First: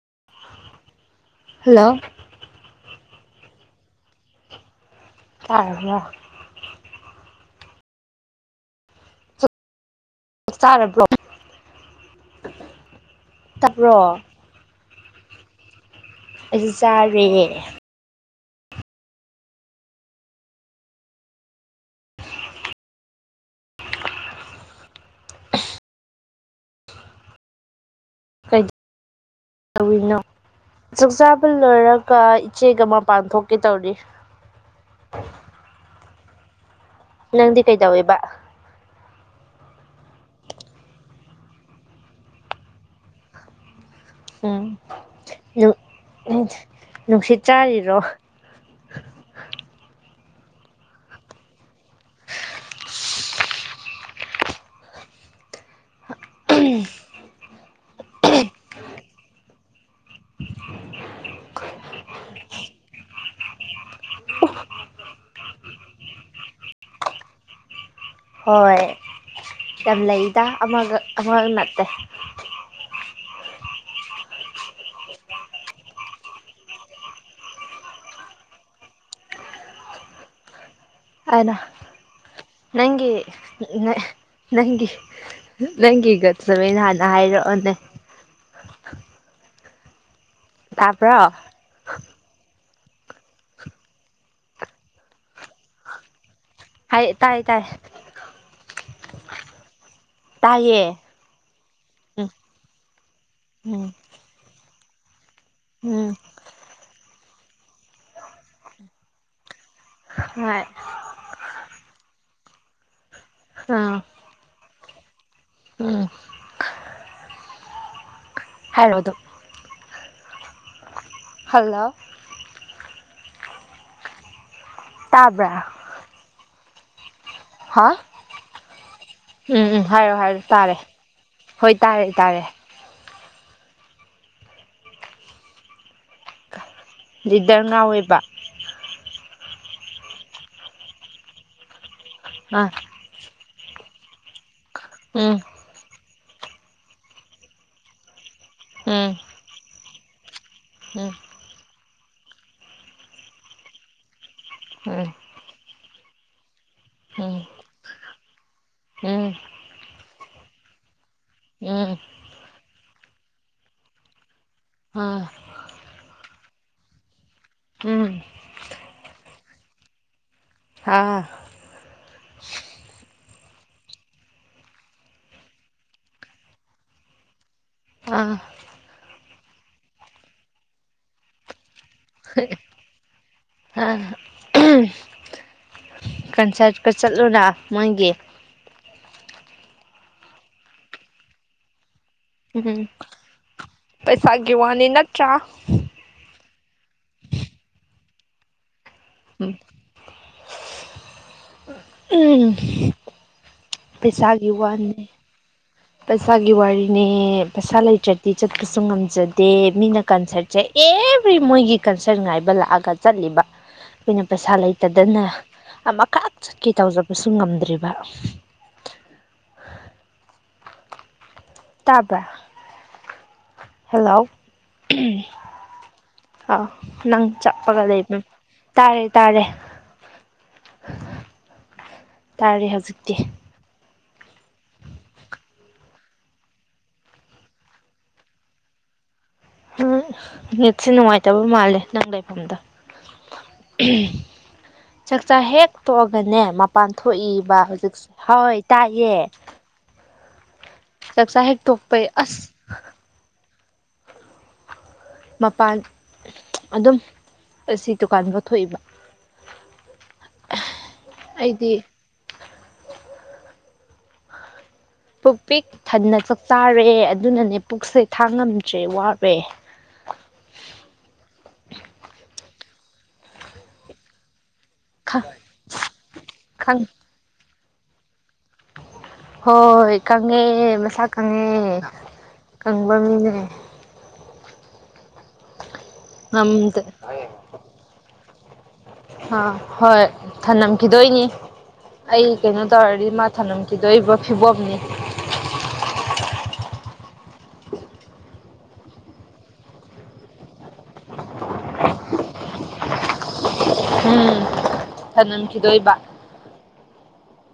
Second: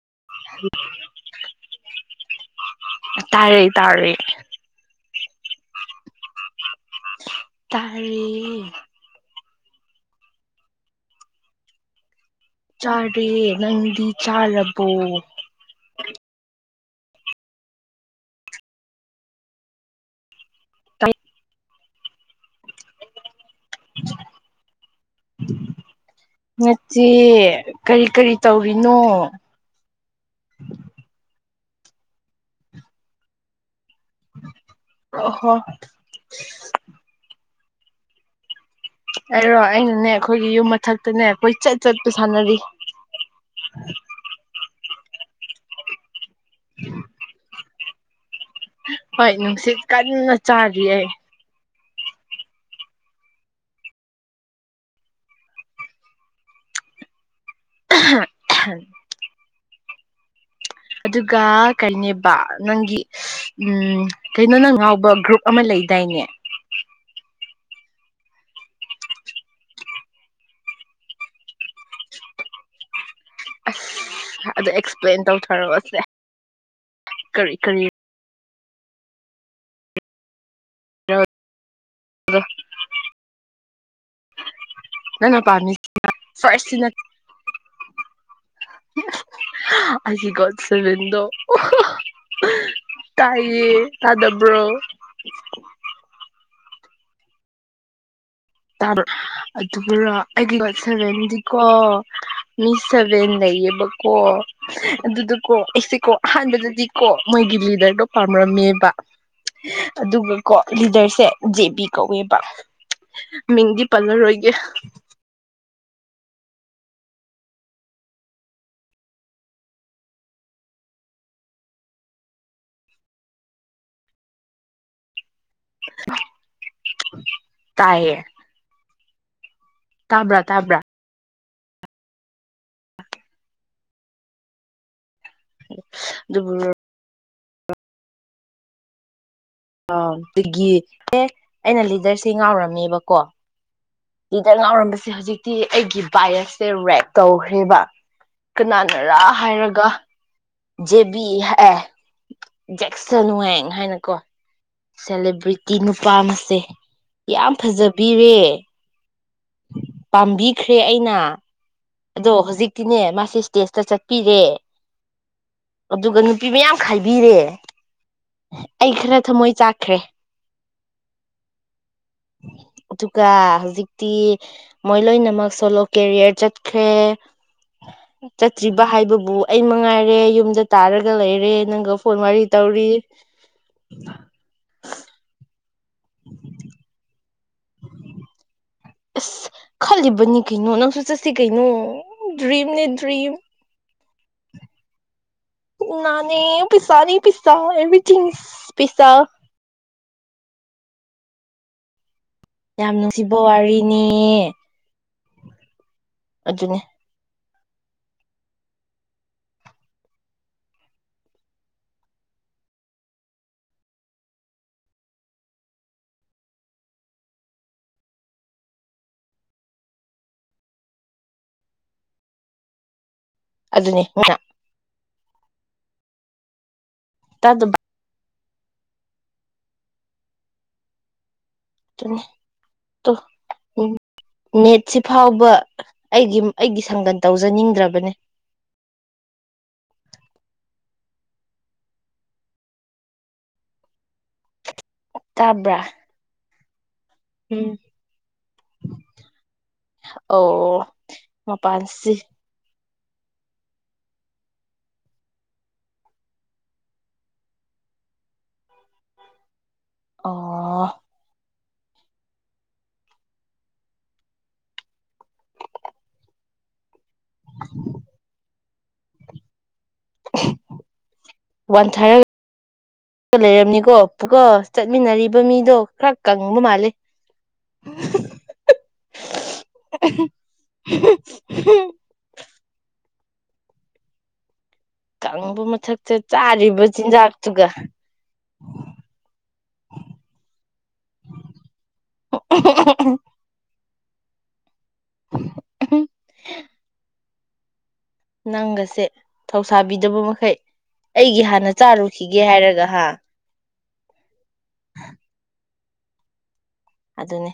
[unintelligible] Hello ꯇꯥꯔꯦ ꯇꯥꯔꯦ ꯇꯥꯔꯕ ꯇꯥꯔꯦ꯫ ꯆꯥꯛ ꯆꯥꯔꯕ꯭ꯔꯣ꯫ ꯆꯥꯔꯦ ꯇꯥꯕ꯭ꯔꯣ ꯅꯪꯗꯤ ꯆꯥꯔꯕꯣ꯫ ꯑꯩꯖꯨ ꯆꯥꯔꯤꯌꯦ ꯇꯥꯏ [unintelligible] ꯅꯠꯇꯦ꯫ ꯀꯔꯤ-ꯀꯔꯤ ꯇꯧꯔꯤꯅꯣ꯫ ꯀꯩꯗꯧꯔꯤꯅꯣ ꯆꯥꯛ ꯆꯥꯕ ꯂꯣꯏꯔꯒ ꯏꯆꯦꯛ ꯑꯃ ꯄꯥꯟꯊꯣꯛꯀꯦ ꯇꯧꯔꯤ ꯑꯣ ꯍꯣ [inaudible] ꯅꯪꯗꯤ ꯀꯩꯗꯧꯋꯦꯕ ꯑꯩꯔꯣ ꯑꯩꯅꯅꯦ ꯑꯩꯈꯣꯏꯒꯤ ꯌꯨꯝ ꯃꯊꯛꯇꯅꯦ ꯑꯩꯈꯣꯏ ꯆꯠ ꯆꯠꯄ ꯁꯥꯟꯅꯔꯤ ꯎꯝ ꯌ ꯅꯨꯡꯁꯤꯠ ꯆꯥꯔꯤꯕ [inaudible] ꯍꯣꯏ ꯅꯨꯡꯁꯤꯠ ꯀꯟꯅ ꯆꯥꯔꯤꯑ ꯎ [inaudible] ꯑꯗꯨꯒꯥ ꯀꯔꯤꯅꯦ ꯕ ꯅꯪꯒꯤ ꯎꯝ ꯀꯩꯅꯣ ꯅꯪ ꯉꯥꯎꯕ ꯒ꯭ꯔꯨꯞ ꯑꯃ ꯂꯩꯗꯥꯏꯅꯦ ꯍꯣꯏ, ꯌꯥꯝ ꯂꯩꯗꯥ ꯑꯃꯒ ꯑꯃꯒ ꯅꯠꯇꯦ꯫ ꯑꯁ ꯑꯗꯨ ꯑꯦꯛꯁꯄ꯭ꯂꯦꯟ ꯇꯧꯊꯔꯛꯑꯣꯁꯦ ꯀꯔꯤ ꯀꯔꯤ ꯑꯅ ꯅꯪꯒꯤ [inaudible] ꯅꯦ ꯅꯪꯒꯤ ꯅꯪꯅ ꯄꯥꯝꯃꯤ ꯅꯪꯒꯤꯒꯠꯆꯕꯩꯅ ꯐꯥꯔꯁꯁꯤꯅ ꯍꯥꯟꯅ ꯍꯥꯏꯔꯛꯑꯣꯅꯦ꯫ ꯑꯥꯖꯤ ꯒꯣꯠ ꯁꯦꯚꯦꯟꯗꯣ ꯇꯥꯕ꯭ꯔꯣ [unintelligible] ꯇꯥꯏꯌꯦ ꯇꯥꯗꯕ꯭ꯔꯣ ꯍꯥꯏ ꯇꯥꯏ ꯇꯥꯏ ꯇꯥ ꯑꯗꯨꯒꯔ ꯑꯩꯒꯤ ꯄꯠ ꯇꯥꯏꯌꯦ ꯁꯚꯦꯟꯗꯤꯀꯣ ꯎꯝ ꯃꯤ ꯁꯚꯦꯟ ꯎꯝ ꯂꯩꯌꯦꯕꯀꯣ ꯑꯗꯨꯗ ꯀꯣ ꯑꯩꯁꯦ ꯎꯝ ꯀꯣ ꯑꯍꯥꯟꯕꯗꯗꯤ ꯀꯣ ꯃꯣꯏꯒꯤ ꯂꯤꯗꯔꯒ ꯄꯥꯝꯔꯝꯃꯦꯕ ꯑꯗꯨꯒ ꯀꯣ ꯍꯣꯏ ꯂꯤꯗꯔꯁꯦ ꯖꯦ ꯄꯤ ꯀꯧꯋꯦꯕ [inaudible] ꯃꯤꯡꯗꯤ ꯑꯥ ꯄꯜꯂꯔꯣꯏꯒꯦ ꯎꯝ ꯍꯜꯗ ꯍꯜꯂꯣ ꯇꯥꯕ [inaudible] [inaudible] ꯇꯌꯦ ꯎꯝ ꯎꯝ ꯍꯥꯏꯔꯣ ꯍꯥꯏꯔꯣ ꯇꯥꯔꯦ ꯍꯣꯏ ꯇꯥꯔꯦ ꯇꯥꯔꯦ ꯑꯗꯨꯕꯨ ꯗꯤꯗꯔꯃꯥ ꯑꯣꯏꯕ ꯑꯗꯒꯤ ꯑꯦ ꯑꯩꯅ ꯐꯥꯗꯔꯁꯦ ꯑꯥ ꯉꯥꯎꯔꯝꯃꯦꯕꯀꯣ ꯉꯥꯎꯔꯝꯕꯁꯦ ꯎꯝ ꯍꯧꯖꯤꯛꯇꯤ ꯑꯩꯒꯤ ꯄꯥꯏꯔꯁꯦ ꯔꯦꯛ ꯇꯧꯈ꯭ꯔꯦꯕ ꯎꯝ ꯀꯅꯥꯅꯔꯥ ꯍꯥꯏꯔꯒ ꯎꯝ ꯖꯦꯕꯤ ꯍꯑꯦ ꯖꯦꯛꯁꯟ ꯋꯦꯡ ꯍꯥꯏꯅꯀꯣ ꯁꯦꯂꯤꯦꯕ꯭ꯔꯤ ꯀꯤ ꯅꯨꯄꯥ ꯑꯃꯁꯦ ꯎꯝ ꯌꯥꯝ ꯐꯖꯕꯤꯔꯦ ꯎꯝ ꯄꯥꯝꯕꯤꯈ꯭ꯔꯦ ꯑꯩꯅ ꯎꯝ ꯑꯗꯣ ꯍꯧꯖꯤꯛꯇꯤꯅꯦ ꯃꯥꯁꯦ ꯏꯁꯇꯦꯖꯇ ꯆꯠꯄꯤꯔꯦ ꯎꯝ ꯑꯥ ꯑꯗꯨꯒꯅꯤ ꯅꯨꯄꯤ ꯃꯌꯥꯝ ꯈꯥꯏꯕꯤꯔꯦ ꯎꯝ ꯑꯩ ꯈꯔ ꯊ ꯃꯣꯏ ꯆꯥꯛꯈ꯭ꯔꯦ ꯍꯥꯥ ꯑꯗꯨꯒ ꯍꯧꯖꯤꯛꯇꯤ ꯃꯣꯏ ꯂꯣꯏꯅꯃꯛ ꯁꯦ ꯂꯣꯀꯦꯔꯤꯌꯔ ꯆꯠ ꯈꯦ ꯑꯥ ꯆꯠꯇ꯭ꯔꯤꯕ ꯍꯥꯏꯕꯕꯨ ꯑꯩ ꯃꯉꯥꯏꯔꯦ ꯌꯨꯝꯗ ꯇꯥꯔꯒ ꯂꯩꯔꯦ ꯅꯪꯒ ꯐꯣꯟ ꯋꯥꯔꯤ ꯇꯧꯔꯤ ꯀꯟꯁ꯭ꯔꯠꯀ ꯆꯠꯂꯨꯨꯔ ꯃꯥꯡꯒꯤ ꯑꯁ ꯈꯜꯂꯤꯕꯅꯤ ꯀꯩꯅꯣ ꯅꯪꯁꯨ ꯆꯠꯁꯤ ꯀꯩꯅꯣ ꯗ꯭ꯔꯤꯝꯅꯦ ꯎꯝ ꯗ꯭ꯔꯤꯝ ꯄꯩꯁꯥꯒꯤ ꯋꯥꯅꯦ ꯅꯠ ꯅꯅꯦ ꯄꯁꯥ ꯄꯁꯥ ꯑꯦꯕꯤ ꯆꯖ ꯄꯤꯁꯥ ꯎ ꯌꯥꯝ ꯅꯨꯡꯁꯤꯕ ꯋꯥꯔꯤ ꯄꯩꯁꯥꯒꯤ ꯋꯥꯅꯤ ꯎ ꯄꯩꯁꯥꯒꯤ ꯑꯗꯨꯅꯤ ꯋꯥꯔꯤꯅꯤ ꯄꯩꯁꯥ ꯂꯩꯇ꯭ꯔꯗꯤ ꯆꯠꯄꯁꯨ ꯉꯝꯖꯗꯦ ꯃꯤꯅ ꯀꯟꯁꯔꯠꯁꯦ ꯑꯦꯕ꯭ꯔꯤ ꯃꯣꯏꯒꯤ ꯀꯟꯁꯔꯠ ꯉꯥꯏꯕ ꯂꯥꯛꯑꯒ ꯆꯠꯂꯤꯕ ꯑꯩꯈꯣꯏꯅ ꯄꯩꯁꯥ ꯂꯩꯇꯗꯅ ꯑꯃꯈꯛ ꯆꯠꯀꯦ ꯇꯧꯖꯕꯁꯨ ꯉꯝꯗ꯭ꯔꯤꯕ ꯇꯥꯕ ꯑꯗꯨꯅꯤ ꯍꯜꯂꯣ ꯑꯥ ꯅꯪ ꯇꯥꯗꯕ ꯆꯄꯒꯗꯩ ꯇꯥꯔꯦ ꯇꯥꯔꯦ ꯑꯗꯨꯅꯤ ꯇꯥꯔꯦ ꯇꯣ ꯍꯧꯖꯤꯛꯇꯤ ꯅꯦꯠꯁꯤ ꯐꯥꯎꯕ ꯑꯩꯒꯤ ꯑꯩꯒꯤ ꯁꯪꯒꯟ ꯇꯧꯖꯅꯤꯡꯗ꯭ꯔꯕꯅꯦ ꯅꯤꯠꯁꯦ ꯅꯨꯡꯉꯥꯏꯇꯕ ꯃꯥꯜꯂꯦ ꯅꯪ ꯂꯩꯐꯝꯗ ꯆꯥꯛꯆꯥ ꯍꯦꯛ ꯇꯥꯕ꯭ꯔꯥ ꯇꯣꯛꯑꯒꯅꯦ ꯃꯄꯥꯟ ꯊꯣꯛꯏꯕ ꯎꯝ ꯍꯧꯖꯤꯛꯁꯦ ꯍꯣꯏ ꯇꯥꯏꯑꯦ ꯑꯣ ꯆꯥꯛꯆꯥ ꯍꯦꯛꯛꯇꯣꯛꯄꯩ ꯃꯄꯥꯟꯁꯤ ꯑꯁ ꯃꯄꯥꯟ ꯑꯗꯨꯝ ꯑꯁꯤ ꯗꯨꯀꯥꯟ ꯂꯧꯊꯣꯛꯏꯕ ꯑ ꯄꯨꯛ ꯄꯤꯛ ꯊꯟꯅ ꯆꯥꯛ ꯆꯥꯔꯛꯑꯦ ꯑꯗꯨꯅꯅꯦ ꯄꯨꯛꯁꯦ ꯊꯥꯡꯉꯝꯅꯤ ꯎꯆꯦ ꯋꯥꯋꯦ ꯋꯥꯟ ꯊꯥꯏꯔꯒ ꯂꯩꯔꯝꯅꯤꯀꯣ ꯄꯨꯀ ꯆꯠꯃꯤꯟꯅꯔꯤꯕ ꯃꯤꯗꯣ ꯈꯔ ꯀꯪꯕ ꯈꯪ ꯃꯥꯂꯦ ꯎ ꯍꯣꯏ ꯀꯪꯉꯦ ꯃꯁꯥ ꯀꯪꯉꯦ ꯀꯪꯕ ꯃꯤꯅꯦ ꯑ ꯀꯝꯕ ꯃꯆꯥ ꯉꯝꯗꯦ ꯆꯥꯔꯤꯕ ꯆꯤꯟꯖꯥꯛꯇꯨꯒ ꯑ ꯍꯣꯏ ꯊꯝꯂꯝꯝꯈꯤꯗꯣꯏꯅꯤ ꯑꯩ ꯀꯩꯅꯣ ꯇꯧꯔꯗꯤ ꯃꯥ ꯊꯝꯈꯤ ꯀꯤꯗꯣꯔꯤꯕ ꯐꯤꯕꯣꯝꯅꯤ ꯎꯝ ꯅꯪꯒꯁꯦ ꯊꯧꯁꯥꯕꯤꯗꯕ ꯃꯈꯩ ꯑꯩꯒꯤ ꯍꯥꯟꯅ ꯆꯥꯔꯨꯈꯤꯒꯦ ꯍꯥꯏꯔꯒ ꯍꯥ ꯐꯅꯝ ꯀꯗꯣ ꯏꯕ ꯑꯗꯨꯅꯤ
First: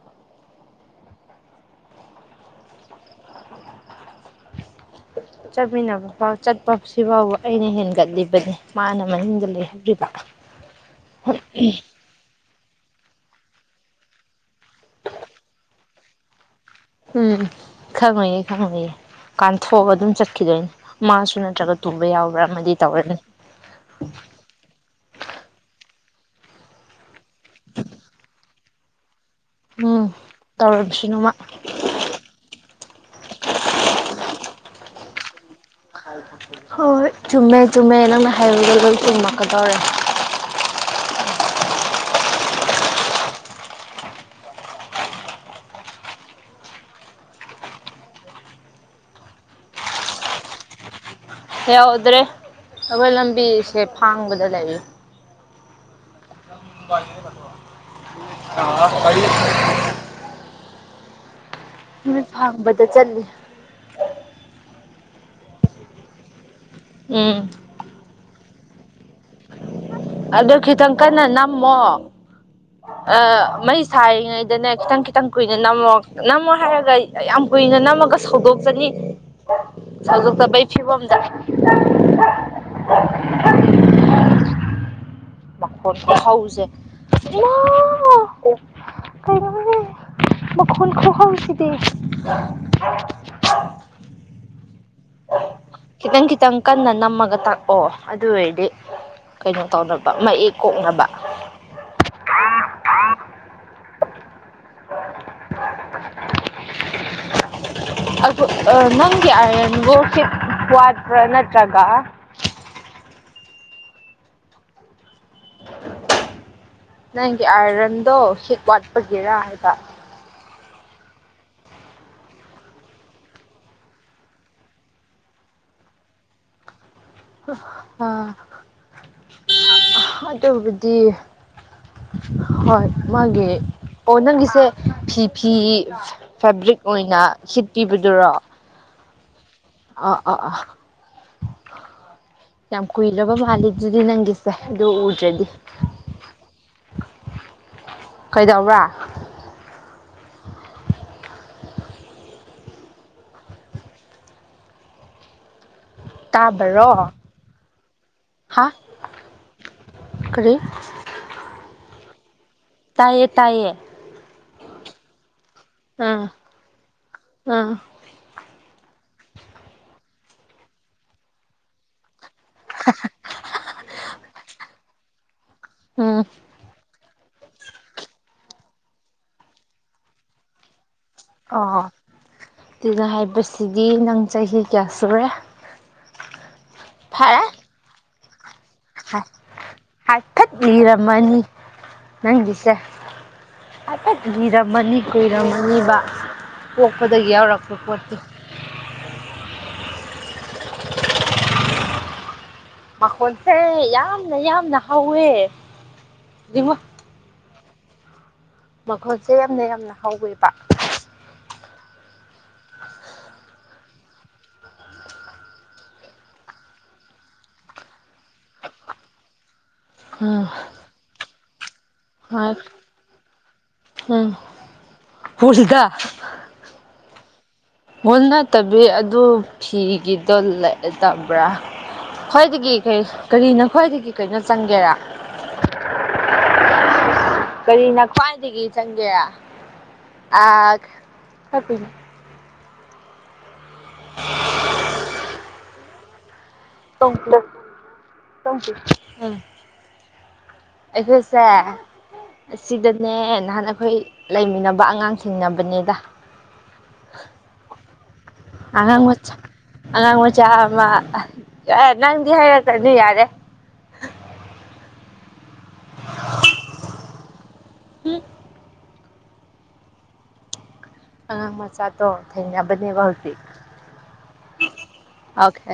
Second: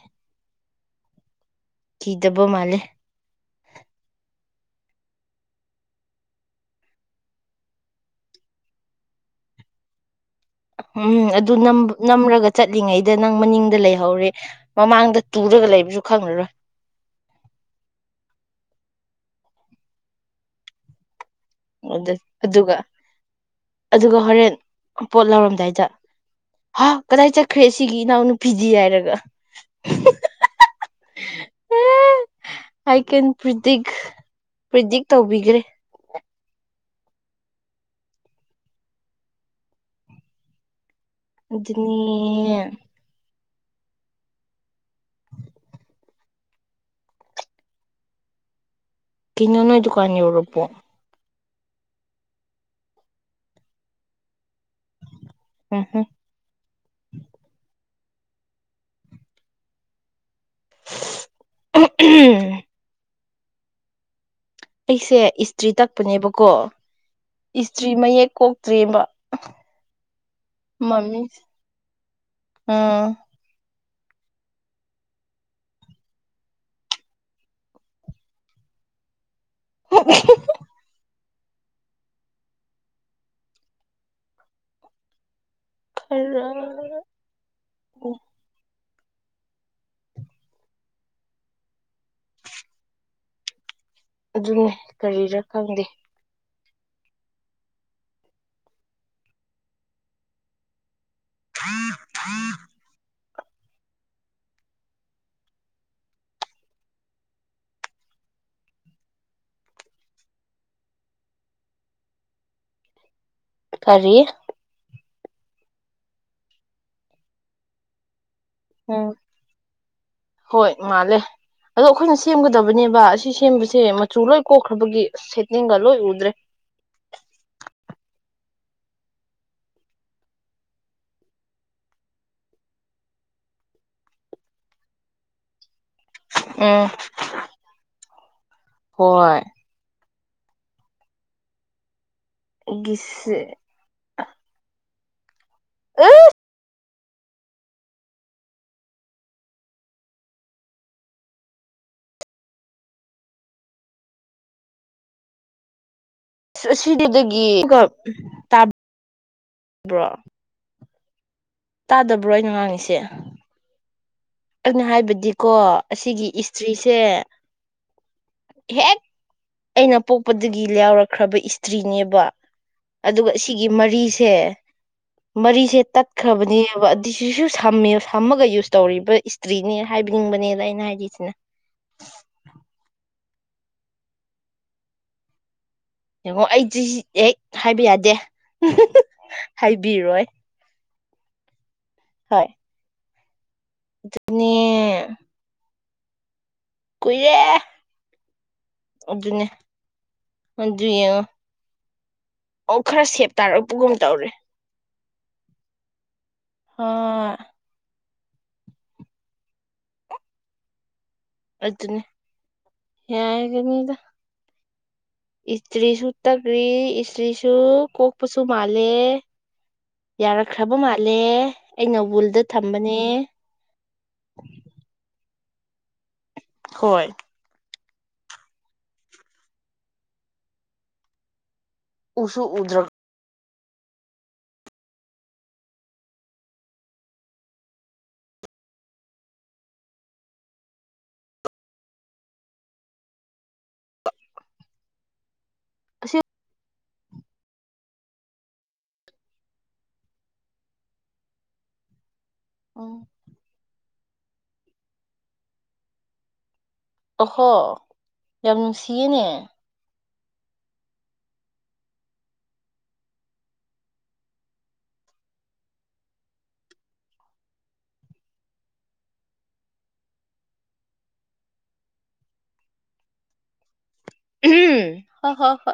ꯀꯤꯗꯕꯣ ꯃꯥꯂꯦ ꯆꯠꯃꯤꯟꯅꯕ ꯐꯥꯎ ꯆꯠꯄ ꯁꯤꯐꯥꯎꯕ ꯑꯩꯅ ꯍꯦꯟꯒꯠꯂꯤꯕꯅꯦ ꯃꯥꯅ ꯃꯃꯤꯡꯗ ꯂꯩꯍꯧ꯭ꯔꯤꯕ ꯎꯝ ꯑꯗꯨ ꯅ ꯅꯝ꯭ꯔꯒ ꯆꯠꯂꯤꯉꯩꯗ ꯅꯪ ꯃꯅꯤꯡꯗ ꯂꯩꯍꯧꯔꯦ ꯃꯃꯥꯡꯗ ꯇꯨꯔꯒ ꯂꯩꯕꯁꯨ ꯈꯪꯅꯔꯣꯏ ꯎꯝ ꯈꯪꯉꯌꯦ ꯈꯪꯉꯌꯦ ꯀꯥꯟꯊꯣꯛꯑꯒ ꯑꯗꯨꯝ ꯆꯠꯈꯤꯗꯣꯏꯅꯦ ꯃꯥ ꯑꯗꯨꯒ ꯑꯗꯨꯒ ꯍꯣꯔꯦꯟ ꯄꯣꯠ ꯂꯧꯥꯎꯔꯝꯗꯥꯏꯗ ꯍꯥ ꯀꯗꯥꯏ ꯆꯠꯈ꯭ꯔꯦ ꯁꯤꯒꯤ ꯅꯅ ꯐꯤꯗꯤ ꯍꯥꯏꯔꯒ ꯎꯝ ꯇꯧꯔꯝꯁꯤ ꯅꯣꯡꯃ ꯑꯥꯏ ꯀꯦꯟ ꯄ꯭ꯔꯤꯗꯤꯛ ꯄ꯭ꯔꯤꯗꯤꯛ ꯇꯧꯕꯤꯈ꯭ꯔꯦ ꯍꯣꯏꯣꯏ ꯆꯨꯝꯃꯦ ꯆꯨꯝꯃꯦ ꯅꯪꯅ ꯍꯥꯏꯔꯨꯗ ꯂꯣꯏ ꯆꯨꯝꯃꯛꯀꯗꯧꯔꯦ ꯑꯗꯨꯅꯤ ꯀꯩꯅꯣꯅꯗꯨꯀꯥꯅꯤꯡꯔꯕ ꯄꯣ ꯌꯥꯎꯗ꯭ꯔꯦ ꯑꯩꯈꯣꯏ ꯂꯝꯕꯤꯁꯦ ꯐꯥꯡꯕꯗ ꯂꯩꯔꯤ ꯍꯝ ꯍꯝ [unintelligible] [unintelligible] ꯃꯤ ꯐꯝꯕꯗ ꯆꯜꯂꯤꯠ ꯑꯩꯁꯦ ꯏꯁꯇ꯭ꯔꯤ ꯇꯛꯄꯅꯦꯕꯀꯣ ꯎꯝ ꯏꯁꯇ꯭ꯔꯤ ꯃ ꯌꯦꯣ ꯇ꯭ꯔꯤꯕ ꯑꯗꯨꯗ ꯀꯈꯤꯇꯪ ꯀꯅꯥ ꯅꯃꯣ ꯑꯥ ꯑ ꯃꯁ ꯁꯥꯔꯤꯉꯩꯗꯅ ꯈꯤꯇꯪ ꯈꯤꯇꯪ ꯀꯨꯏꯅ ꯅꯝꯃꯣ ꯅꯝꯃꯣ ꯍꯥꯏꯔꯒ ꯌꯥꯝ ꯀꯨꯏꯅ ꯅꯝꯃꯒ ꯁꯧꯗꯣꯛꯆꯅꯤ ꯁꯖꯣꯛ ꯄꯩ ꯐꯤꯕꯝ [inaudible] [inaudible] [inaudible] ꯃ ꯃꯈ ꯈꯔ ꯍꯥꯎꯁꯦ ꯀꯩꯅ ꯃ ꯈꯣꯜ ꯈꯣ ꯍꯥꯎꯁꯤꯗ ꯑꯗꯨꯅꯦ ꯀꯔꯤꯔ ꯈꯪꯗꯦ ꯈꯤꯇꯪ ꯈꯤꯇꯪ ꯀꯟꯅ ꯅꯝꯃꯒ ꯇꯥꯛꯄꯑꯣ ꯑꯗꯨ ꯑꯣꯏꯔꯗꯤ ꯀꯩꯅꯣ ꯇꯧꯅꯕ ꯃꯌꯦꯛ ꯀꯣꯛꯅꯕ ꯑ ꯍꯥꯥ ꯑꯗꫭ ꯅꯪꯒꯤ ꯑꯥꯏꯟꯒꯣꯔꯁꯤ ꯋꯥꯠꯄ꯭ꯔꯥ ꯅꯠꯇ꯭ꯔꯒ ꯀꯔꯤ꯫ ꯅꯪ ꯑꯥꯏꯔꯟꯗꯣ ꯍꯤꯠ ꯎꯝ ꯋꯥꯠꯄꯒꯤꯔ ꯍꯥꯏꯕ꯫ ꯍꯣꯏ ꯃꯥꯜꯂꯦ ꯑꯗꯣ ꯑꯩꯈꯣꯏꯅ ꯁꯦꯝꯒꯗꯕꯅꯦꯕ ꯑꯁꯤ ꯁꯦꯝꯕꯁꯦ ꯃꯆꯨ ꯂꯣꯏ ꯀꯣꯛꯈ꯭ꯔꯕꯒꯤ ꯁꯦꯠꯅꯤꯡꯒ ꯂꯣꯏ ꯎꯗ꯭ꯔꯦ꯫ ꯑ ꯑꯗꯨꯕꯨꯗꯤ ꯍꯣꯏ ꯃꯥꯒꯤ ꯑꯣ ꯅꯪꯒꯤꯁꯦ ꯐꯤ ꯐꯤ ꯐꯦꯕ꯭ꯔꯤꯛ ꯎꯝ ꯑꯣꯏꯅ ꯁꯤꯠ ꯄꯤꯕꯗꯨꯔꯣ꯫ ꯍꯣꯏ꯫ ꯑꯥ ꯑꯥ ꯑꯥ ꯌꯥꯝ ꯀꯨꯏꯂꯕ ꯒꯤꯁꯦ ꯃꯥꯂꯤꯗꯨꯗꯤ ꯅꯪꯒꯤ ꯁꯦ ꯑꯗꯨ ꯎꯗ꯭ꯔꯗꯤ ꯀꯩꯗꯧꯕ꯭ꯔꯥ꯫ ꯇꯥꯕꯔꯣ ꯍꯥ [unintelligible] ꯇꯥꯗꯕ꯭ꯔꯣ ꯏ꯫ ꯇꯥꯏꯌꯦ-ꯇꯥꯏꯌꯦ꯫ ꯑꯩꯅ ꯍꯥꯏꯕꯗꯤꯀꯣ ꯑꯁꯤꯒꯤ ꯏꯁꯇ꯭ꯔꯤꯁꯦ ꯎꯝ ꯍꯦꯛ ꯑꯩꯅ ꯄꯣꯛꯄꯗꯒꯤ ꯂꯌꯥꯎꯔꯛꯈ꯭ꯔꯕ ꯏꯁꯇ꯭ꯔꯤꯅꯦꯕ꯫ ꯑꯗꯨꯒ ꯁꯤꯒꯤ ꯃꯔꯤꯁꯦ ꯃꯔꯤꯁꯦ ꯎꯝ ꯇꯠꯈ꯭ꯔꯕꯅꯦꯕ꯫ ꯇꯤꯁꯤꯁꯨ ꯁꯝꯃꯦ ꯁꯝꯃꯒ ꯌꯨꯁ ꯇꯧꯔꯤꯕ ꯏꯁꯇ꯭ꯔꯤꯅꯦ ꯍꯥꯏꯕꯤꯅꯤꯡꯕꯅꯦꯗ ꯑꯩꯅ ꯍꯥꯏꯗꯤ꯫ ꯑꯣ [inaudible] ꯍꯥꯏꯕꯁ ꯁꯤꯗꯤ ꯅꯪ ꯆꯍꯤ ꯀꯌꯥ ꯁꯨꯔꯦ ꯌꯦꯡꯉꯣ ꯑꯩꯗꯤ ꯍꯦꯛ ꯐꯔꯦ ꯍꯥꯏꯕ ꯌꯥꯗꯦ꯫ ꯍꯥꯏ ꯍꯥꯏꯕꯤꯔꯣꯏ ꯍꯥꯏꯊꯠꯂꯤꯔꯝ ꯃꯅꯤ꯫ ꯍꯣꯏ ꯅꯪꯒꯤꯁꯦ [inaudible] ꯑꯗꯨꯅꯦ ꯂꯤꯔꯝꯃꯅꯤ ꯀꯨꯏꯔꯝꯃꯅꯤꯕꯥ꯫ ꯄꯣꯛꯄꯗꯒꯤ ꯀꯨꯏꯔꯦ ꯌꯥꯎꯔꯛꯄ ꯄꯣꯠꯇꯨ ꯑꯗꯨꯅꯦ ꯑꯗꯨ ꯌꯦꯡꯑꫭ ꯃꯈꯣꯟꯁꯦ ꯌꯥꯝꯅ ꯌꯥꯝꯅ ꯍꯧꯋꯦ ꯌꯦꯡꯉꯣ ꯑꯥ ꯃꯈꯣꯟꯁꯦ ꯌꯥꯝꯅ-ꯌꯥꯝꯅ ꯍꯥꯎꯋꯦꯕ꯫ ꯑꯗꯨꯅꯦ ꯌꯥꯏ ꯀꯅꯤꯗ꯫ ꯏꯁꯇ꯭ꯔꯤꯁꯨ ꯇꯛꯔꯤ ꯏꯁꯇ꯭ꯔꯤꯁꯨ ꯀꯣꯛꯄꯁꯨ ꯃꯥꯜꯂꯦ꯫ ꯎꯝ ꯌꯥꯔꯛꯈ꯭ꯔꯕ ꯃꯥꯜꯂꯦ ꯑꯩ ꯅꯕꯨꯜꯗ ꯍꯣꯏ ꯊꯝꯕꯅꯦ ꯍꯨꯁꯤꯀ ꯍꯣꯏ ꯍꯣꯏ ꯅꯠꯇꯕꯤ ꯑꯗꯨ ꯐꯤꯒꯤꯗꯣ ꯂꯩꯑꯗꯕ꯭ꯔꯥ ꯎꯁꯨ ꯍꯣꯏ ꯆꯀꯤ ꯎꯗ꯭ꯔ ꯀꯩ ꯀꯔꯤꯅ ꯈ꯭ꯋꯥꯏꯗꯒꯤ ꯀꯩꯅꯣ ꯆꯪꯒꯦꯔꯥ ꯀꯔꯤꯅ ꯈ꯭ꯋꯥꯏꯗꯒꯤ ꯆꯪꯒꯦꯔꯥꯄꯤ [inaudible] ꯑꯁꯤꯦ ꯎꯝ ꯑꯩꯈꯣꯏꯁꯦ ꯎꯝ ꯑꯁꯤꯗꯅꯦ ꯅꯍꯥꯟ ꯑꯩꯈꯣꯏ ꯂꯩꯃꯤꯟꯅꯕ ꯑꯉꯥꯡꯁꯤꯡꯅꯕꯅꯤꯗ ꯑꯍꯣ ꯌꯥꯝ ꯑꯉꯥꯡ ꯅꯨꯡꯁꯤꯌꯦꯅꯦ ꯃꯆꯥ ꯑꯉꯥꯡ ꯃꯆꯥ ꯑꯃ ꯅꯪꯗꯤ ꯍꯥꯏꯔꯛꯇꯅꯤ ꯌꯥꯔꯦ ꯎꯝ ꯑ ꯃꯆꯥꯥ ꯇ ꯊꯩꯅꯕꯅꯤ ꯋꯥꯥꯎꯇ ꯎꯝ ꯍ ꯍꯣ ꯍꯣ